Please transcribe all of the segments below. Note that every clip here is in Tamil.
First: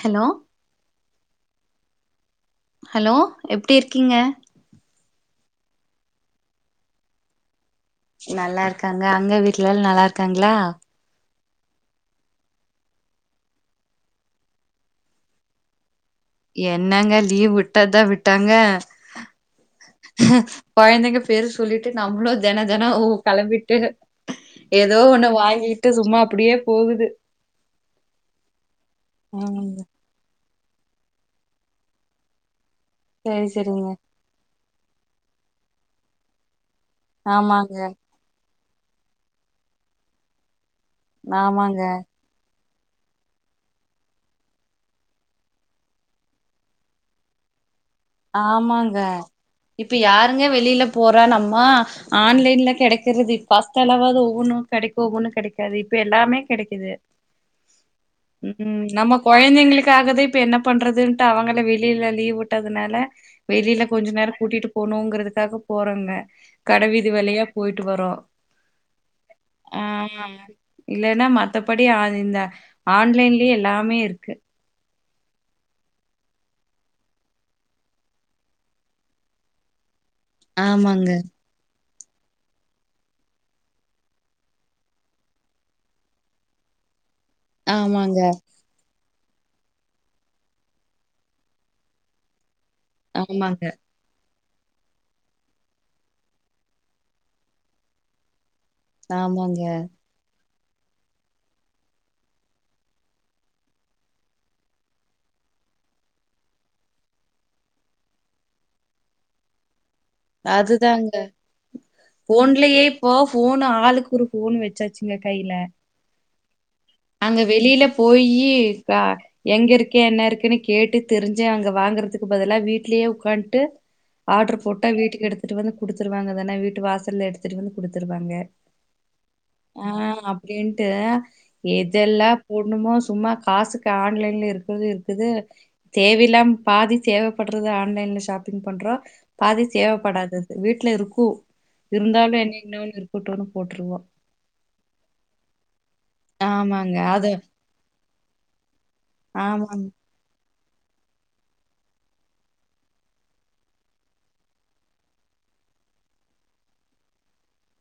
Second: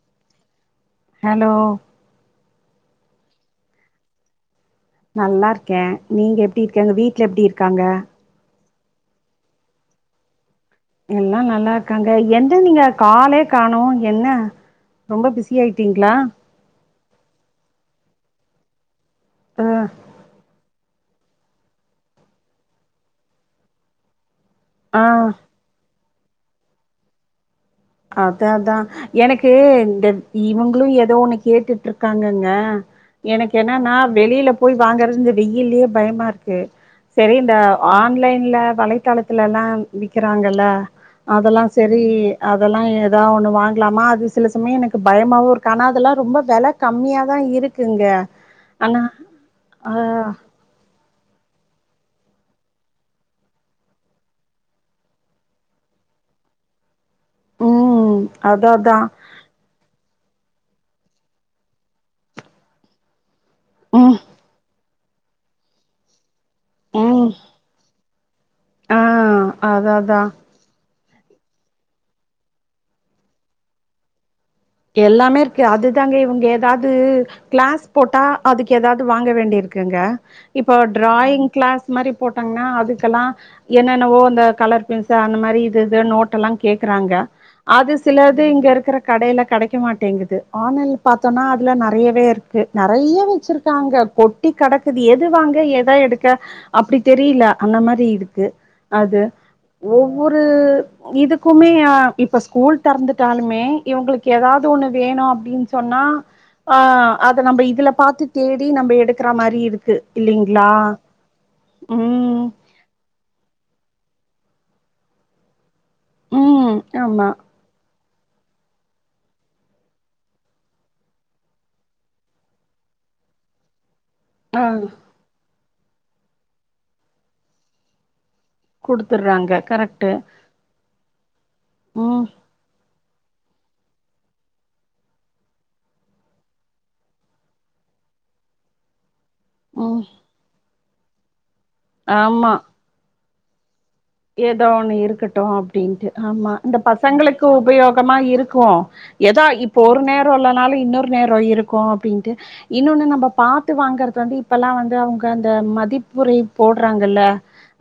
ஹலோ ஹலோ ஹலோ எப்டி இருக்கீங்க நல்லா இருக்கே நீங்க எப்டி இருக்கங்க வீட்டுல எப்டி இருக்காங்க நல்லா இருக்காங்க அங்க வீட்டுலெல்லா நல்லா இருக்காங்களா எல்லா நல்லா இருக்காங்க என்து நீங்க காலே காணோ என்ன ரொம்ப பிஸி ஆயிட்டீங்களா என்னங்க லீவ் விட்டாதுதா விட்டாங்க ஆ கொழந்தைங்க பேர சொல்லிட்டு நம்பளு தேனத்தேன ஊ களம்பிட்டு ஏதோ ஆ ஒண்ணு வாங்கிகிட்டு சும்மா அப்டியே போகுது அதா அதா எனக்கு ஆமாங்க இந்த இவங்ளு ஏதோ ஒண்ணு கேட்டுட்டிற்க்காங்கங்க சரி எனக்கு சரிங்க என்னன்னா வெளியில போய் வாங்கறது இந்த வெய்ல்லேயே பயமா இருக்கு செரி இந்த ஆமாங்க ஆன்லைன்ல வளை தலத்துல எல்லா விக்கிறாங்கில்ல அதெல்லா ஆமாங்க செரி அதெல்லா ஏதா ஒண்ணு வாங்லாமா அது சில சமய எனக்கு பயமாவுருக்கு ஆனா அதெல்லா ரொம்ப வெல கம்மியா தா இருக்குங்க ஆமாங்க ஆனா ஆ இப்ப யாருங்க வெளியில போற நம்ம ஆன்லைன்ல கெடைக்கிறது இப் ஃபஸ்ட் எல்லாவாது ஒவ்வொன்னு கெடைக்கு ஒவ்வொன்னு கெடைக்காது இப்ப எல்லாமே கெடைக்கிது ம் அதா ம் அதா நமக் கொழந்தைங்களுக்காகதா இப்ப என்ன பண்றதுன்ட்டு அவங்களு வெளியில லீவ் வுட்டதுனால வெளியில கொஞ்சோ ம் நேர கூட்டிட்டு போனுங்கிறதுக்காக போறோங்க கடைவீதி ம் வழியா போய்ட்டு வரோ ஆ அதா அதா ஆமாங்க இல்லேன்னா மத்தபடி ஆ இந்த ஆன்லைன்லேயே எல்லாமே இருக்கு எல்லாமே இருக்கு அதுதாங்க இவுங்க ஏதாது கிளாஸ் போட்டா அதுக்கு ஏதாவ்து வாங்க வேண்டி இருக்குங்க இப்போ ஆமாங்க டிராயிங் கிளாஸ் மாரி போட்டாங்ன்னா அதுக்கெல்லா என்னென்னவோ அந்த கலர் பென்சில் அந்த மாரி இது இது நோட் எல்லா கேக்கறாங்க அது ஆமாங்க சிலது இங்க இருக்கற கடையில கெடைக்க மாட்டேங்குது ஆன்லைன்ல பாத்தோன்னா அதுல நெறையவே இருக்கு நெறைய ஆமாங்க வச்சிருக்காங்க கொட் டி கடக்குது எது வாங்க எத எடுக்க அப்டி தெரியில அந்த மாரி இருக்கு அது ஆமாங்க ஒவ் ஒரு இதுக்குமே ஆ இப்ப ஸ்கூல் திறந்துட்டாலுமே இவுங்களுக் ஏதாவுது ஒண்ணு வேணு அப்டின்னு சொன்னா ஆ அத நம்ம இதுல பாத்து தேடி நம்ப எடுக்கற மாரி இருக்கு இல்லிங்களா அதுதாங்க ம் இப்ப ஃபோன் ஆளுக்கு ஒரு ஃபோன் வச்சாச்சுங்க கையில ம் ஆமா அங்க வெளியில போயி [unintelligible] எங்க இருக்கே என்ன இருக்குன்னு கேட்டு தெரிஞ்சு அங்க வாங்குறதுக்கு பதிலா வீட்லேயே உக்கான்ட்டு ஆ ஆர்டர் போட்டா வீட்டுக்கு எடுத்துட்டு வந்து குடுத்துருவாங்க தானே வீட்டு வாசலல்ல எடுத்துட்டு வந்து குடுத்துருவாங்க குடுத்துடுறாங்க ஆ கரெக்ட்டு அப்படின்ட்டு ம் எதெல்லா போட்ணுமோ சும்மா காசுக்கு ஆன்லைன்ல இருக்கிறது இருக்குது தேவைலாம் பாதி தேவைப்படுறது ஆன்லைன்ல ஷாப்பிங் பண்றோம் பாதி ம் தேவைப்படாதது வீட்டுல இருக்கும் இருந்தாலும் ஆமா என்ன இன்னொன்னு இருக்கட்டும்ன்னு போட்டுருவோம் ஏதோ ஒன்று இருக்கட்டும் அப்படின்ட்டு ஆமா இந்த ஆமாங்க அது பசங்களுக்கு உபயோகமா இருக்கும் ஏதா இப்போ ஆமாங் ஒரு நேர் ரோ இல்லனாலு இன்னொரு நேரோ இருக்கும் அப்படின்ட்டு இன்னொன்னு நம்ம பாத்து வாங்கறது வந்து இப்பல்லாம் வந்து அவங்க அந்த மதிப்புரை போடுறாங்கல்ல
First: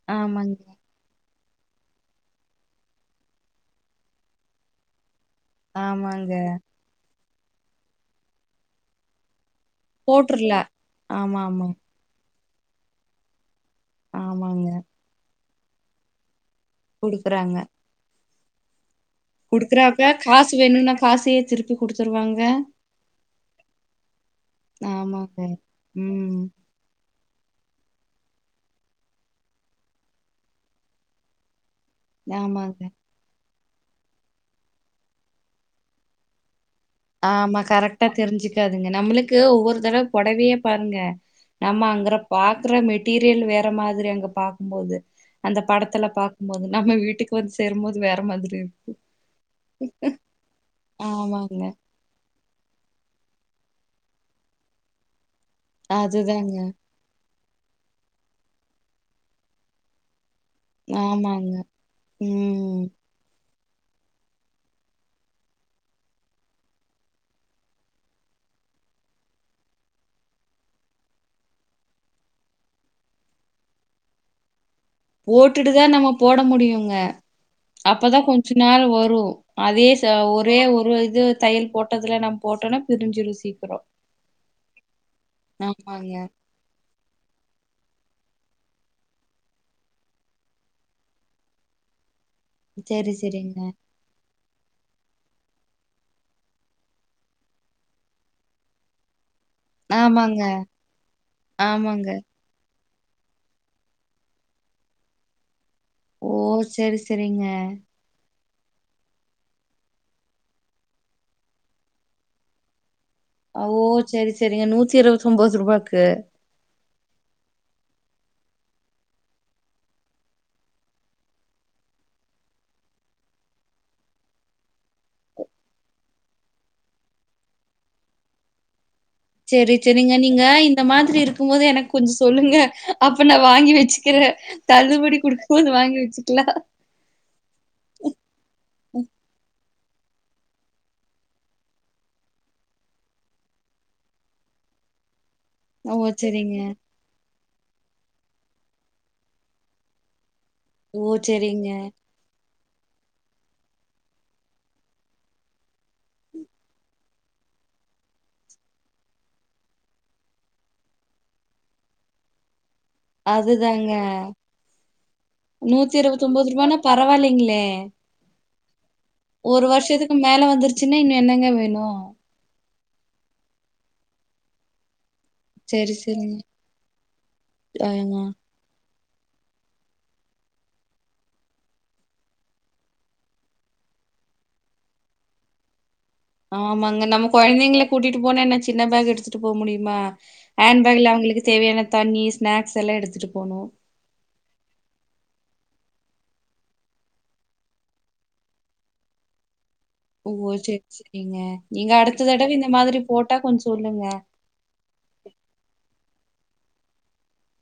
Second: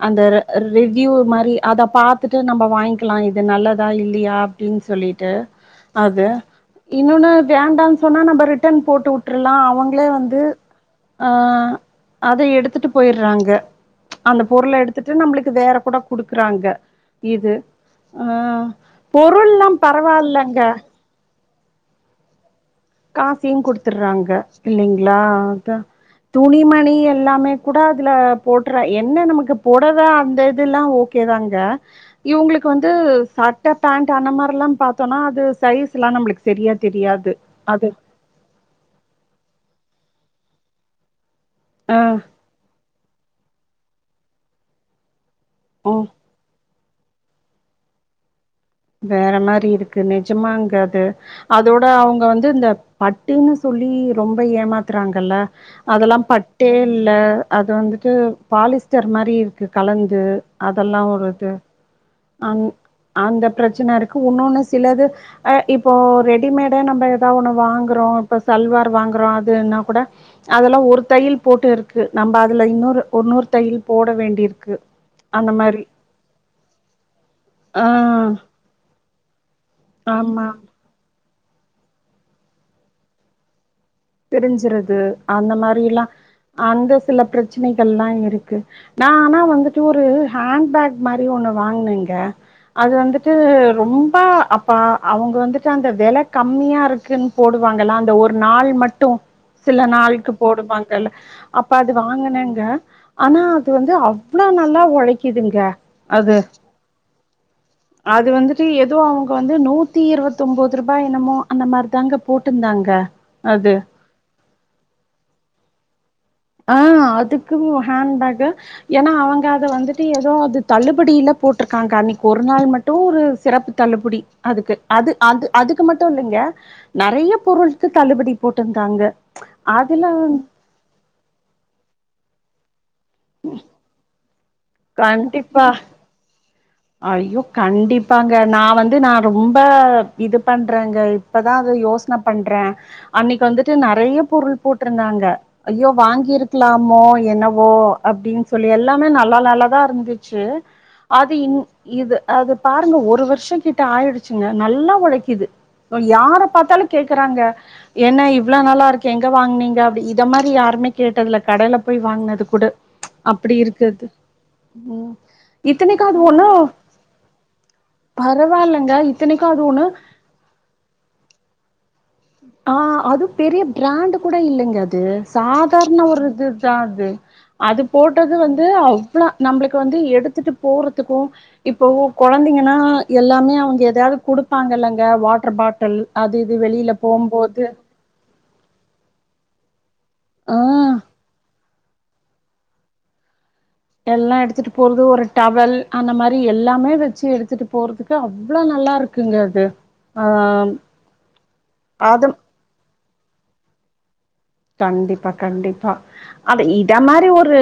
அந்த ர ஆமாங்க ரெட் கியூ மாதிரி அத பார்த்துட்டு நம்ம வாங்கிக்கலாம் இது நல்லதா இல்லையா அப்படின்னு சொல்லிட்டு அது ஆமாங்க இன்னொன்னு வேண்டாம்னு சொன்னா நம்ம ரிட்டர்ன் போட்டு விட்டுருலாம் அவங் ளே வந்து போட்ருல ஆமா ஆமா ஆ அத எடுத்துட்டு போயற்றாங்க அந்த ஆமாங்க பொருள எடுத்துட்டு நம்மளுக்கு வேற கூட குடுக்குறாங்க இது குடுக்குறாங்க ஆ பொருள்லா குடுக்குறாப்ப காசு பரவால்லங்க வேணுனா காசையே திருப்பி குடுத்துருவாங்க காசையு குடுத்துற்றாங்க இல்லிங்ளா ஆமாங்க. அதா ம். துணிமணி எல் எல்லாமே கூட அதுல போட்டுற்ற என்ன நமக்கு பொடவ அந்த இது எல்லா ஓகே தாங்க இவுங்ளுக்கு ஆமாங்க. வந்து சட்ட பேண்ட்டு அன்ன மாரெல்லாம் பாத்தோன்னா அது சைஸ் எல்லா நம்மளுக்கு சரியா தெரியா ஆமா கரெக்டா தெரிஞ்சிக்காதுங்க நம்மளுக்கு ஒவ்வொரு தடவ பொடவையே பாருங்க நம்ம ஆ அங்கற பாக்குற மெட்டீரியல் வேற மாதிரி அங்க பாக்கும்போது அந்த ம் படத்துல பாக்கும்போது நம்ம வீட்டுக்கு வந்து சேரும்போது வேற மாதிரி இரு வேற மாரி இருக்கு நிஜமாங்க அது ஆமாங்க. அதோட அவங்க வந் து இந்த பட்டுன்னு சொல்லி ரொம்ப ஏமாத்துறாங்கல்ல அதெல்லாம் அதுதாங்க. பட்டே இல்ல அது வந்துட்டு பாலிஸ்டர் மாதிரி இருக்கு கலந்து அதெல்லாம் ஒருது ஆமாங்க. அ ம். அந்த பிரச்சன இருக்கு ஒன்னொ ஒன்னு சிலது அ இப்போ ரெடிமேட நம்ம ஏதாவது ஒண்ணு வாங்குறோம் இப்ப சல்வார் வாங்குறோம் அதுனா கூட அதெல்லா ஒரு தையல் போட்டு இருக்கு நம்ம அதுல இன்னொரு ஒருன்னூறு தையல் போட வேண்டியிருக்கு அந்த போட்டுட்டு மாரி தான் நம்ம போட முடியுங்க ஆ அப்பதான் கொஞ்ச நாள் வரும் அதே சா ஆமா ஒரே ஒரு இது தையல் போட்டதுல நா போட்டோம்னா பிரிஞ்சுரு சீக்கிரம் பிரிஞ்சறது அந்த மாரி எல்லாம் ஆமாங்க. அந்த சில பிரச்சனைகல்லாம் இருக்கு ந ஆனா வந்துட்டு ஒரு ஹேண்ட பேக் மாரி ஒண்ணு வாங்னேங்க அது சரி, வந்துட்டு சரிங்க. ரொம்பா அப் பா அவங்க வந்துட்டு அந்த வெல கம்மியா இருக்குன்னு போடுவாங்காம் அந்த ஒரு நாள் மட்டும் சில நாளுக்கு ஆமாங்க, போடுவாங்கல்ல அப்ப அது ஆமாங்க. வாங்கினங்க ஆனா அது வந்து அவ்ளோ நல்லா உழைக்குதுங்க ஓ செரி செரிங்க அது வந்துட்டு ஏதோ அவங்க வந்து நூத்தி இருவத்த ஒன்பது ரூபாய் என்னமோ அந்த மாதிரி தாங்க போட்டுருந்தாங்க ஓ செரி செரிங்க நூத்தி இருபத்த ஒன்பது ரூபாக்கு ஆ அதுக்கும் ஹேண்ட் பேக் ஏன்னா அவங்க அத வந்துட்டு ஏதோ அது தள்ளுபடியில போட்டிருக்காங்க அன்னைக்கு ஒரு நாள் ம ட்டும் ஒரு சிறப்பு தள்ளுபடி அதுக்கு அது அது அதுக்கு மட்டும் இல்லைங்க நிறைய பொருளுக்கு தள்ளுபடி போட்டிருந்தாங்க செரி செரிங்க அதுல நீங்க இந்த மாதிரி இருக்கும் போது எனக்கு கொஞ்சம் சொல்லுங்க அப்ப நான் வாங்கி வச்சுக்கிற தள்ளுபடி கண்டிப்பா கொடுக்கும்து வாங்கி வச்சுக்கலாம் ஐயோ கண்டிப்பாங்க நா வந்து நா ரொம்ப இது பண்றேங்க இப்பதா அத யோசனை பண்றே அன்னைக்கு வந்துட்டு நெறைய பொருள் போட்ருந்தாங்க ஐயோ ஓ செரிங்க வாங்கிருக்கலாமோ என்னவோ அப்டின்னு சொல்லி எல்லாமே நல்லா நல்லதா இருந்துச்சு ஓ அது இன் செரிங்க இது அது பாருங்க ஒரு வருஷம் கிட்ட ஆயிடுச்சுங்க நல்லா உழைக்குது யார பாத்தாலு கேக்குறாங்க என்ன இவ்ளவு நல்லா இருக்கே எங்க வாங்குனீங்க அப்டி இத மாரி யாருமே கேட்டதில்ல கடைல போய் வாங்னது கூட அப்டி அதுதாங்க இருக்கது உம் இத்தனைக்கது ஒண்ணு பரவால்லைங்களே பரவால்லங்க ஒரு வருஷத்துக்கு மேல வந்துருச்சுங்க இன்னு என்னங்க வேணு ஆ அதுப் பெரிய பிராண்ட் கூட இல்லைங்க அது செரி சாதாரண ஒரு செரிங்க இதுதா அது அது ஆமா போட்டது வந்து இது அவ்ளோ நம்மளுக்கு வந்து எடுத்துட்டு போறத்துக்கும் இப்போ கொழந்தைங்கனா எல்லாமே அவங்க எதையாவது குடுப்பாங்கல்லங்க வாட்டர் பாட்டில் அது இது வெளியில ஆமாங்க நம்ம போம்போது கொழந்தைங்கள கூட்டிட்டு போனா என்ன சின்ன பேக் எடுத்துட்டு போ முடியுமா ஆ ஹேண்ட்பேக்ல அவங்களுக்கு தேவையான தண்ணி ஸ்நாக்ஸ் எல்லாம் எடுத்துட்டு போணும் எல்லாம் எடுத்துட்டு போறது ஒரு டவல் அந்த மாதிரி எல்லாமே வச்சு எடுத்துட்டு போறதுக்கு அவ்வளவு நல்லா இருக்குங்க அது ஆ ஓ செரி செரிங்க நீங்க அது அடுத்த தடவை இந்த மாதிரி போட்டா கொஞ்சோ சொல்லுங்க கண்டிப்பா கண்டிப்பா அத இத மாதிரி ஒரு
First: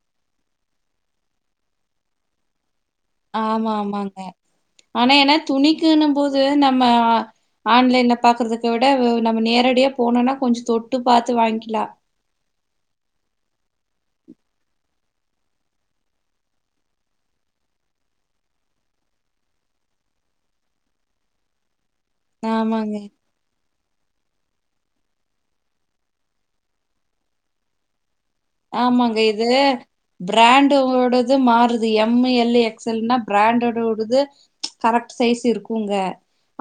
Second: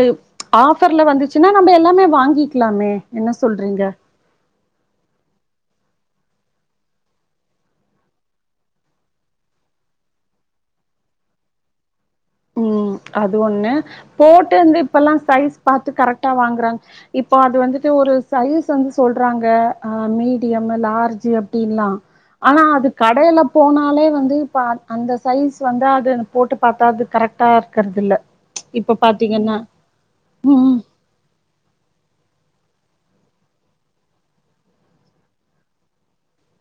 ஆஃபர்ல வந்துச்சுன்னா நம்ம எல்லாமே வாங்கிக்கலாமே என்ன ஆமா சொல்றீங்க ஆமாங்க ஆனா ஏன்னா துணிக்குன்னும் போது நம்ம ஆன்லைன்ல பாக்குறத விட நம்ம நேரடியே போனோம்னா கொஞ்சோ தொட்டு பாத்து வாங்கிக்கலா உம் அது ஒண்ணு போட்டு வந்து இப்பல்லாம் சைஸ் பாத்து கரெக்டா வாங்குறாங்க இப்போ அது வந்துட்டு ஒரு சைஸ் வந்து சொல்றாங்க அ மீடியம் லார்ஜு அப்டின்லா ஆனா அது ஆமாங்க. கடையில போனாலே வந்து இப்ப அது அந்த சைஸ் வந்து அது போட்டு பாத்தாது கரெக்ட்டா இருக்குறது இல்ல இப்ப ஆமாங்க இது பாத்தீங்கன்னா பிராண்ட் ம் உங்களோட இது மாறுது எம் எல் எக்ஸல்னா பிராண்டடோடுது கரெக்ட் சைஸ் இருக்குங்க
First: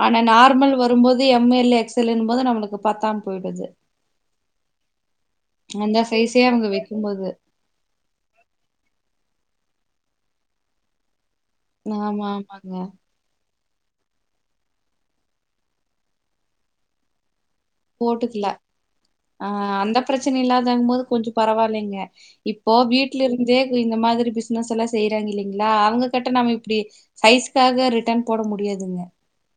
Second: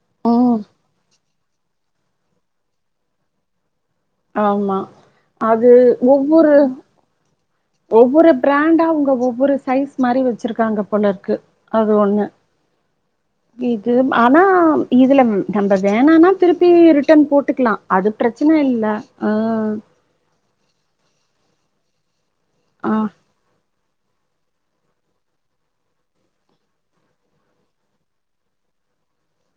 ஆனா ம் நார்மல் வரும்போது எம் எல் எக்ஸ் எல்ன்னு போது நம்மளுக்கு பத்தாம போயிடுது ஆமா அது ஒவ்வொரு உமது ஒவ்வொரு பிராண்டா அவுங்க ஒவ்வொரு சைஸ் மாரி வச்சிருக்காங்க போல இருக்கு அது ஒன்னு ஆமா, ஆமாங்க. இதும் ஆனா இதுல நம்ம வேணானா திருப்பி ரிட்டன் போட்டுக்கலா அது போட்டுக்கலாம். பிரச்சனை இல்ல அ ஆ அந்த பிரச்சனை இல்லாதாங்கும் போது கொஞ்சம் பரவாயில்லைங்க இப்போ ஆ வீட்ல இருந்தே இந்த மாதிரி பிசினஸ் எல்லாம் செய்றாங்க இல்லைங்களா அவங்க கிட்ட நாம இப்டி சைஸ்க்காக ரிட்டன் போட முடியாதுங்க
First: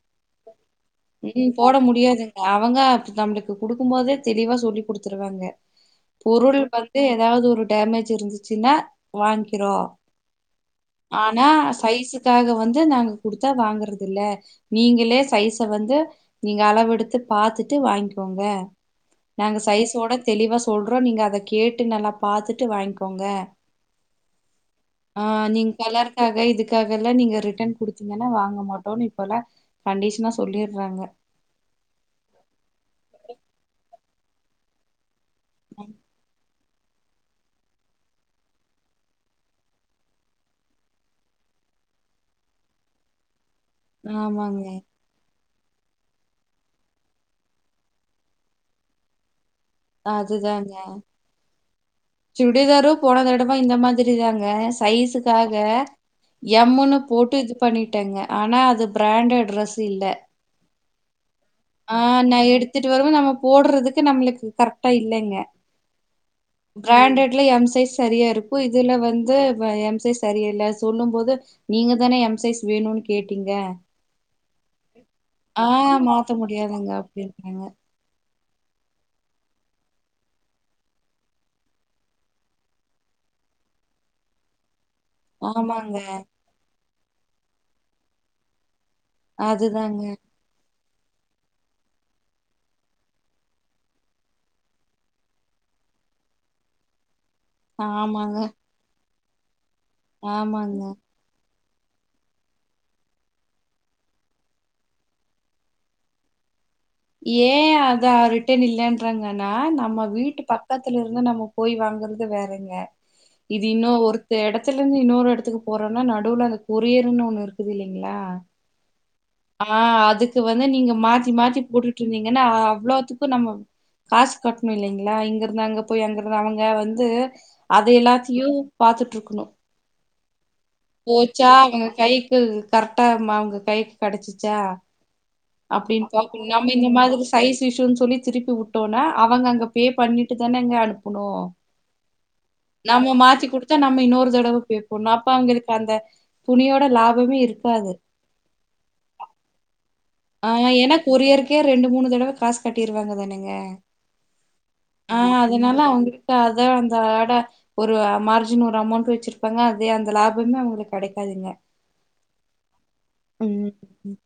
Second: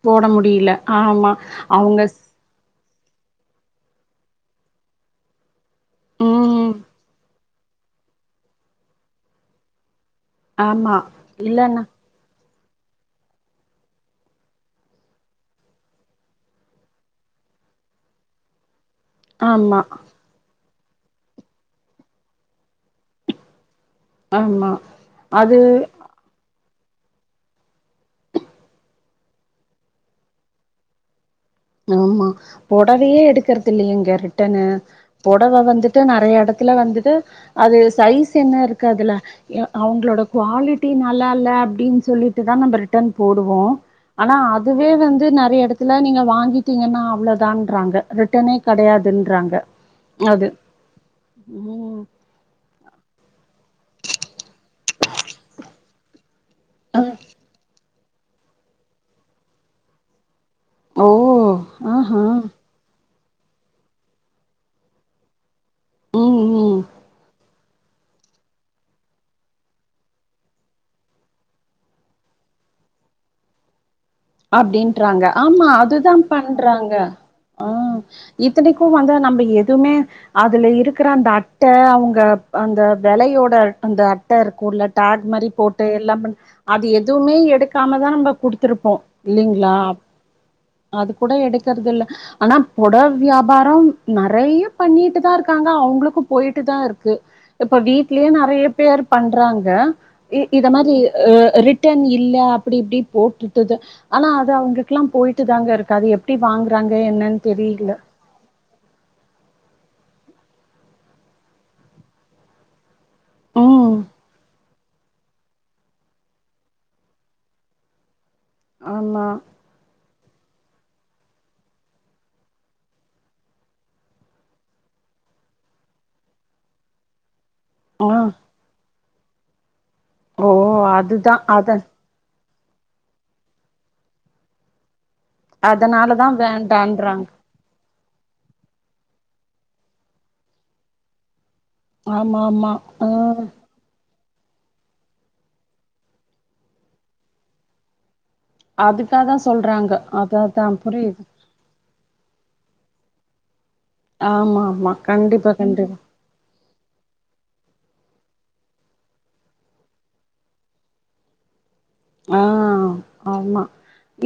போட முடியல ஆமா ம் போட அவுங்க ஸ் முடியாதுங்க. அவங்க அப்டிதா நம்மளுக்கு குடுக்கும் போதே தெளிவா சொல்லி் குடுத்துருவாங்க பொருள் ம் வந்து ஏதாவது ஒரு டேமேஜ் இருந்துச்சுன்னா வாங்கிக்றோ ஆமா ஆனா இல்லன்னா சைஸுக்காக வந்து நாங்க குடுத்தா வாங்கறது இல்ல நீங்க ல்லே சைஸ வந்து நீங்க அளவு எடுத்து பாத்துட்டு வாங்கிக்கோங்க நாங்க ஆமா ஸைஸோட தெளிவா சொல்றோ நீங்க அத கேட்டு நல்லா பாத்துட்டு வாங்கி கோங்க ஆமா ஆ அது நீங் கலர் க்காக இதுக்காகல்லா நீங்க ரிட்டன் குடுத்தீங்கன்னா வாங்க மாட்டோனு இப்பொல்லா கண்டிஷனா சொல்லிட்றாங்க ஆமா பொடவையே எடுக்கறத்தில்லைய இங்க ரிட்டன்னு பொடவ வந்துட்டு நெறையா எடத் துல வந்துட்டு அது சைஸ் என்ன இருக்கு அதுல எ அவங்களோட குவாலிட்டி நல்லா இல்ல அப்டின்னு சொல்லிட்டு தா நம்ப ரிட்டன் போடுவோ. ஆனா ஆமாங்க அதுவே வந்து நறைய எடத்துல நீங்க வாங் கீட்டீங்கன்னா அவ்ளோதான்றாங்க ரிட்டனே கெடயாதுன்றாங்க அது ம் சுடிதாரு போன தடவ இந்த மாதிரி தாங்க சைஸுக்காக எம் முன்னு போட்டு இது பண்ணிட்டேங்க. ஆனா அது ப்ரெண்டட் ட்ரெஸ் இல்ல. ஓ ஆ ஆஹா நா எடுத்துட்டு வருவோ. நம்ம போட்றதுக்கு நம்மளுக்கு கரக்டா இல்லெங்க. ம் ம் ப்ராண்டட்ல எம் சைஸ் செரியா இருக்கு. இதுல வந்து வ எம் சைஸ் செரியா இல்ல சொல்லும் போது நீங்க தானே எம் சைஸ் வேணுன்னு கேட்டீங்க அப்டின்ட்றாங்க. ஆமா ஆ அதுதா மாத்த முடியாதுங்க பண்றாங்க. அப்டின்ட்டாங்க அ இத்தெனக்கு வந்து நம்ப எதுமே அதுல இருக்குற அந்த அட்ட அவுங்க அந்த வெலையோட அந்த அட்ட இருக்குல டேக் மாரி போட்டு ஆமாங்க எல்லா பன் அது எதுவுமே எடுக்காமதா நம்ப குடுத்துருப்போ. இல்லைங்குளா அதுதாங்க அது கூட எடுக்கறதுல்ல. ஆனா பொடவ் வியாபாரோ நெறையா பண்ணிட்டு தா இருக்காங்க அவங்களுக்கு போயிட்டு தா இருக்கு இப்போ வீட்லயு ஆமாங்க நெறைய பேர் பண்றாங்க இ இத ஆமாங்க. மாரி அ ரிட்டன் இல்ல அப்டி இப்டி போட்டுட்டுது ஆனா அது அவங்களுக்குலா போயிட்டு தாங்க இருக்கு அது எப்டி வாங்குறாங்க என்னன் தெரியில டன் இல்லன்றாங்க ஆனா நம்ம வீட்டு பக்கத்துல இருந்து நம்ம போய் வாங்கறது வேறங்க இது இன்னு ம் ஒருத்த எட த்துலர்ந்து இன்னொரு எடத்துக்கு போறோன்னா நடுவுல அந்த கொரியர்ன்னு ஒன்னு இருக்குது இல்லைங்களா ஆமா ஆ அதுக்கு வந்து நீங்க மாத்தி மாத்தி போட்டுட்டு இருந்தீங்கன்னா அவ்ளோத்துக்கு நம்மொ காஸ் கட்ணு இல்லங்களா இங்க இருந்து அங்க போய் அங்க இருந்து அவங்க வந்து அது ஆ எல்லாத்துலியு பாத்துட்டுருக்கணு. ஓ அதுதா போச்சா அத அவங்க கைக்கு கரெட்டா இருமா அவங்க கைக்கு கடச்சுச்சா அப்டின்னு அதனாலதா பொல்ம்பி நம்ப இந்த மாதிரி வேண்டான்றாங்க சைஸ் இஷ்யூன்னு சொல்லி திருப்பி உ ட்டோனா அவங்க அங்க பே பண்ணிட்டுதானங்க அனுப்பணு. ஆமா ஆமா ஆ நம்மோ மாத்தி குடு த்தா நம்ம இன்னொரு தடவ பே பண்னு. அப்ப அவங்களுக்கு அந்த துணியோட லாபமே இருக்காது. அதுக்காக சொல்றாங்க அதா ஆ அதா ஏனா புரியுது கொரியருக்கே ரெண்டு மூணு தடவ காசு கட்டிருவாங்க தானங்க. ஆமா ஆமா கண்டிப்பா கண்டிப்பா கு அதா அந்த ஆட ஒரு மார்ஜின் ஒரு அமௌண்ட் வெச்சிருப்பாங்க. அதே அந்த லாபமே அவங்களுக்கு கெடைக்காதுங்க. ஆ ஆமா ம்.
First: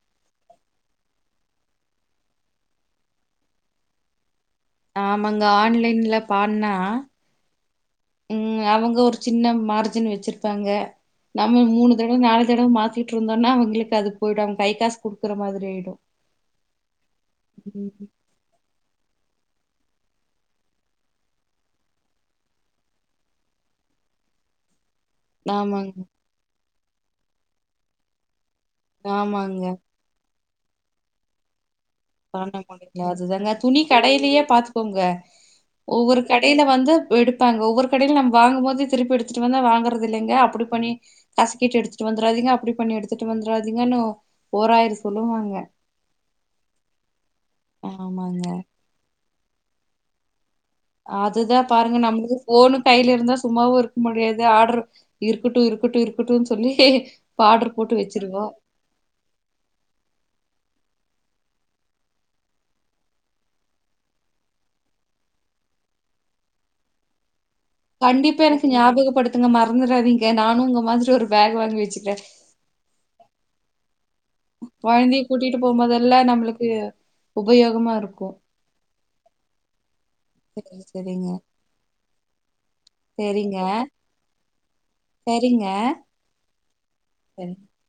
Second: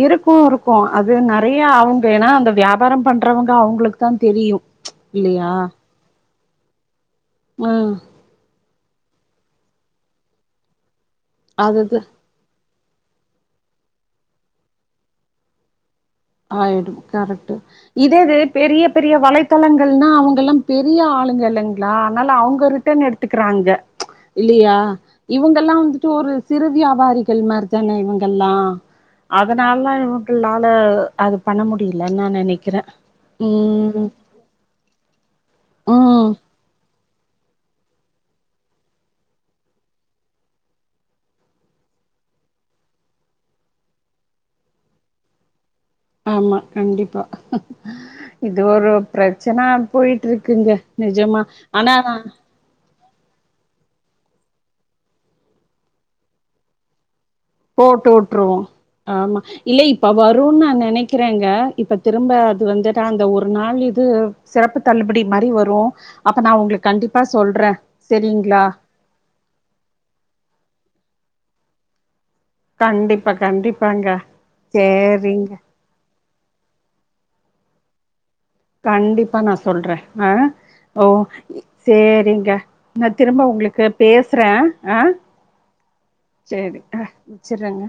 இருக்கு இரு கோ அது நறையா அவங்க ஏனா அந்த வியாபாரொ பண்றவங்க அவுங்களுக்கு தா தெரியு. ஆமாங்க இல்லையா ஆன்லைன்ல பாட்னா ஆ ம் அவுங்க ஒரு சின்ன மார்ஜின் வெச்சிருப்பாங்க நம்ம மூணு அதுது தடவ நாலு தடவ மாத்தி டுருந்தொன அவங்களுக்கு அது போய்டும் அவ்ங் கை காசு குடுக்குற மாதிரி ஆய்டு ஆயிடு கரெட்டு இதேது பெரிய பெரிய வலைத்தளங்கள்னா அவங்க எல்லா பெரிய ஆளுங்க இல்லங்குள அதனால அவுங்க ரிட்டன் எடு ட்டுக்கிறாங்க ப்ச் இல்லியா இவுங்க எல்லா ஆமாங்க, வந்துட்டு ஒரு சிறு வியாபாரிகள் மார் தான இவங்கெல்லா ஆமாங்க. அதனால்லா இவ்ங்களால அது பண்ண முடியலன்னு நா பண்ண நெனைக்கிறே முடியா அதுதாங்க துணி ம் கடைலியே பாத்துக்கோங்க ஒவ்வொரு ம் கடைல வந்து எடுப்பாங்க ஒவ்வொரு கடைல நம் வாங்கும் போது திருப்பி எடுத்துட்டுவந்த வாங்கறது இல்லிங்க அப்டி பண்ணி கஸ்கிட்டு எடுத்துட்டு வந்ராதிங்க அப்டி பண்ணி எடுத்துட்டு வந்ராதிங்கன்னு ஓராயிர சொல்லுவாங்க ஆமா கண்டிப்பா ஆமாங்க. இது ஒரு பிரச்சனா போயிட்ருக்குங்க நிஜமா ஆனா நா போனு கைல இருந்தா சும்மாவு இருக்க முடியாது ஆர்டர் இருக்கட்டு இருக்கட்டு இருக்கட்டு சொல்லி பாடர் போட்டு வச்சிருவோ ஆமா சி இல்ல இப்ப வருன்னு நா நெனைக்கிறேங்க இப்ப திரும்ப அது வந்துட்டா அந்த ஒரு நாள் இது சிறப்பு தள்ளுபடி மாரி வரு அப்ப நா உங்ளுக்கு கண்டிப்பா சொல்றே கண்டிப்பா செரிங்களா எனக்கு ஞாபகப்படுத்துங்க மற்ந்துராதீங்க நானு உங்க மாதிரி ஒரு பேக் வாங்கி வச்சுக்கிறே கண்டிப்பா கண்டிப்பாங்க கொழந்தைய சேரிங்க கூட்டிட்டு போகும்போதெல்லா நம்ளுக்கு உபயோகமா இருக்கு கண்டிப்பா நா சொல்ற ஆ சரி, ஓ சரிங்க. சேரிங்க நா திரும்ப சரிங்க, உங்ளுக்கு பேசுறே ஆ சரிங்க சேரி ஆ வச்சுறங்க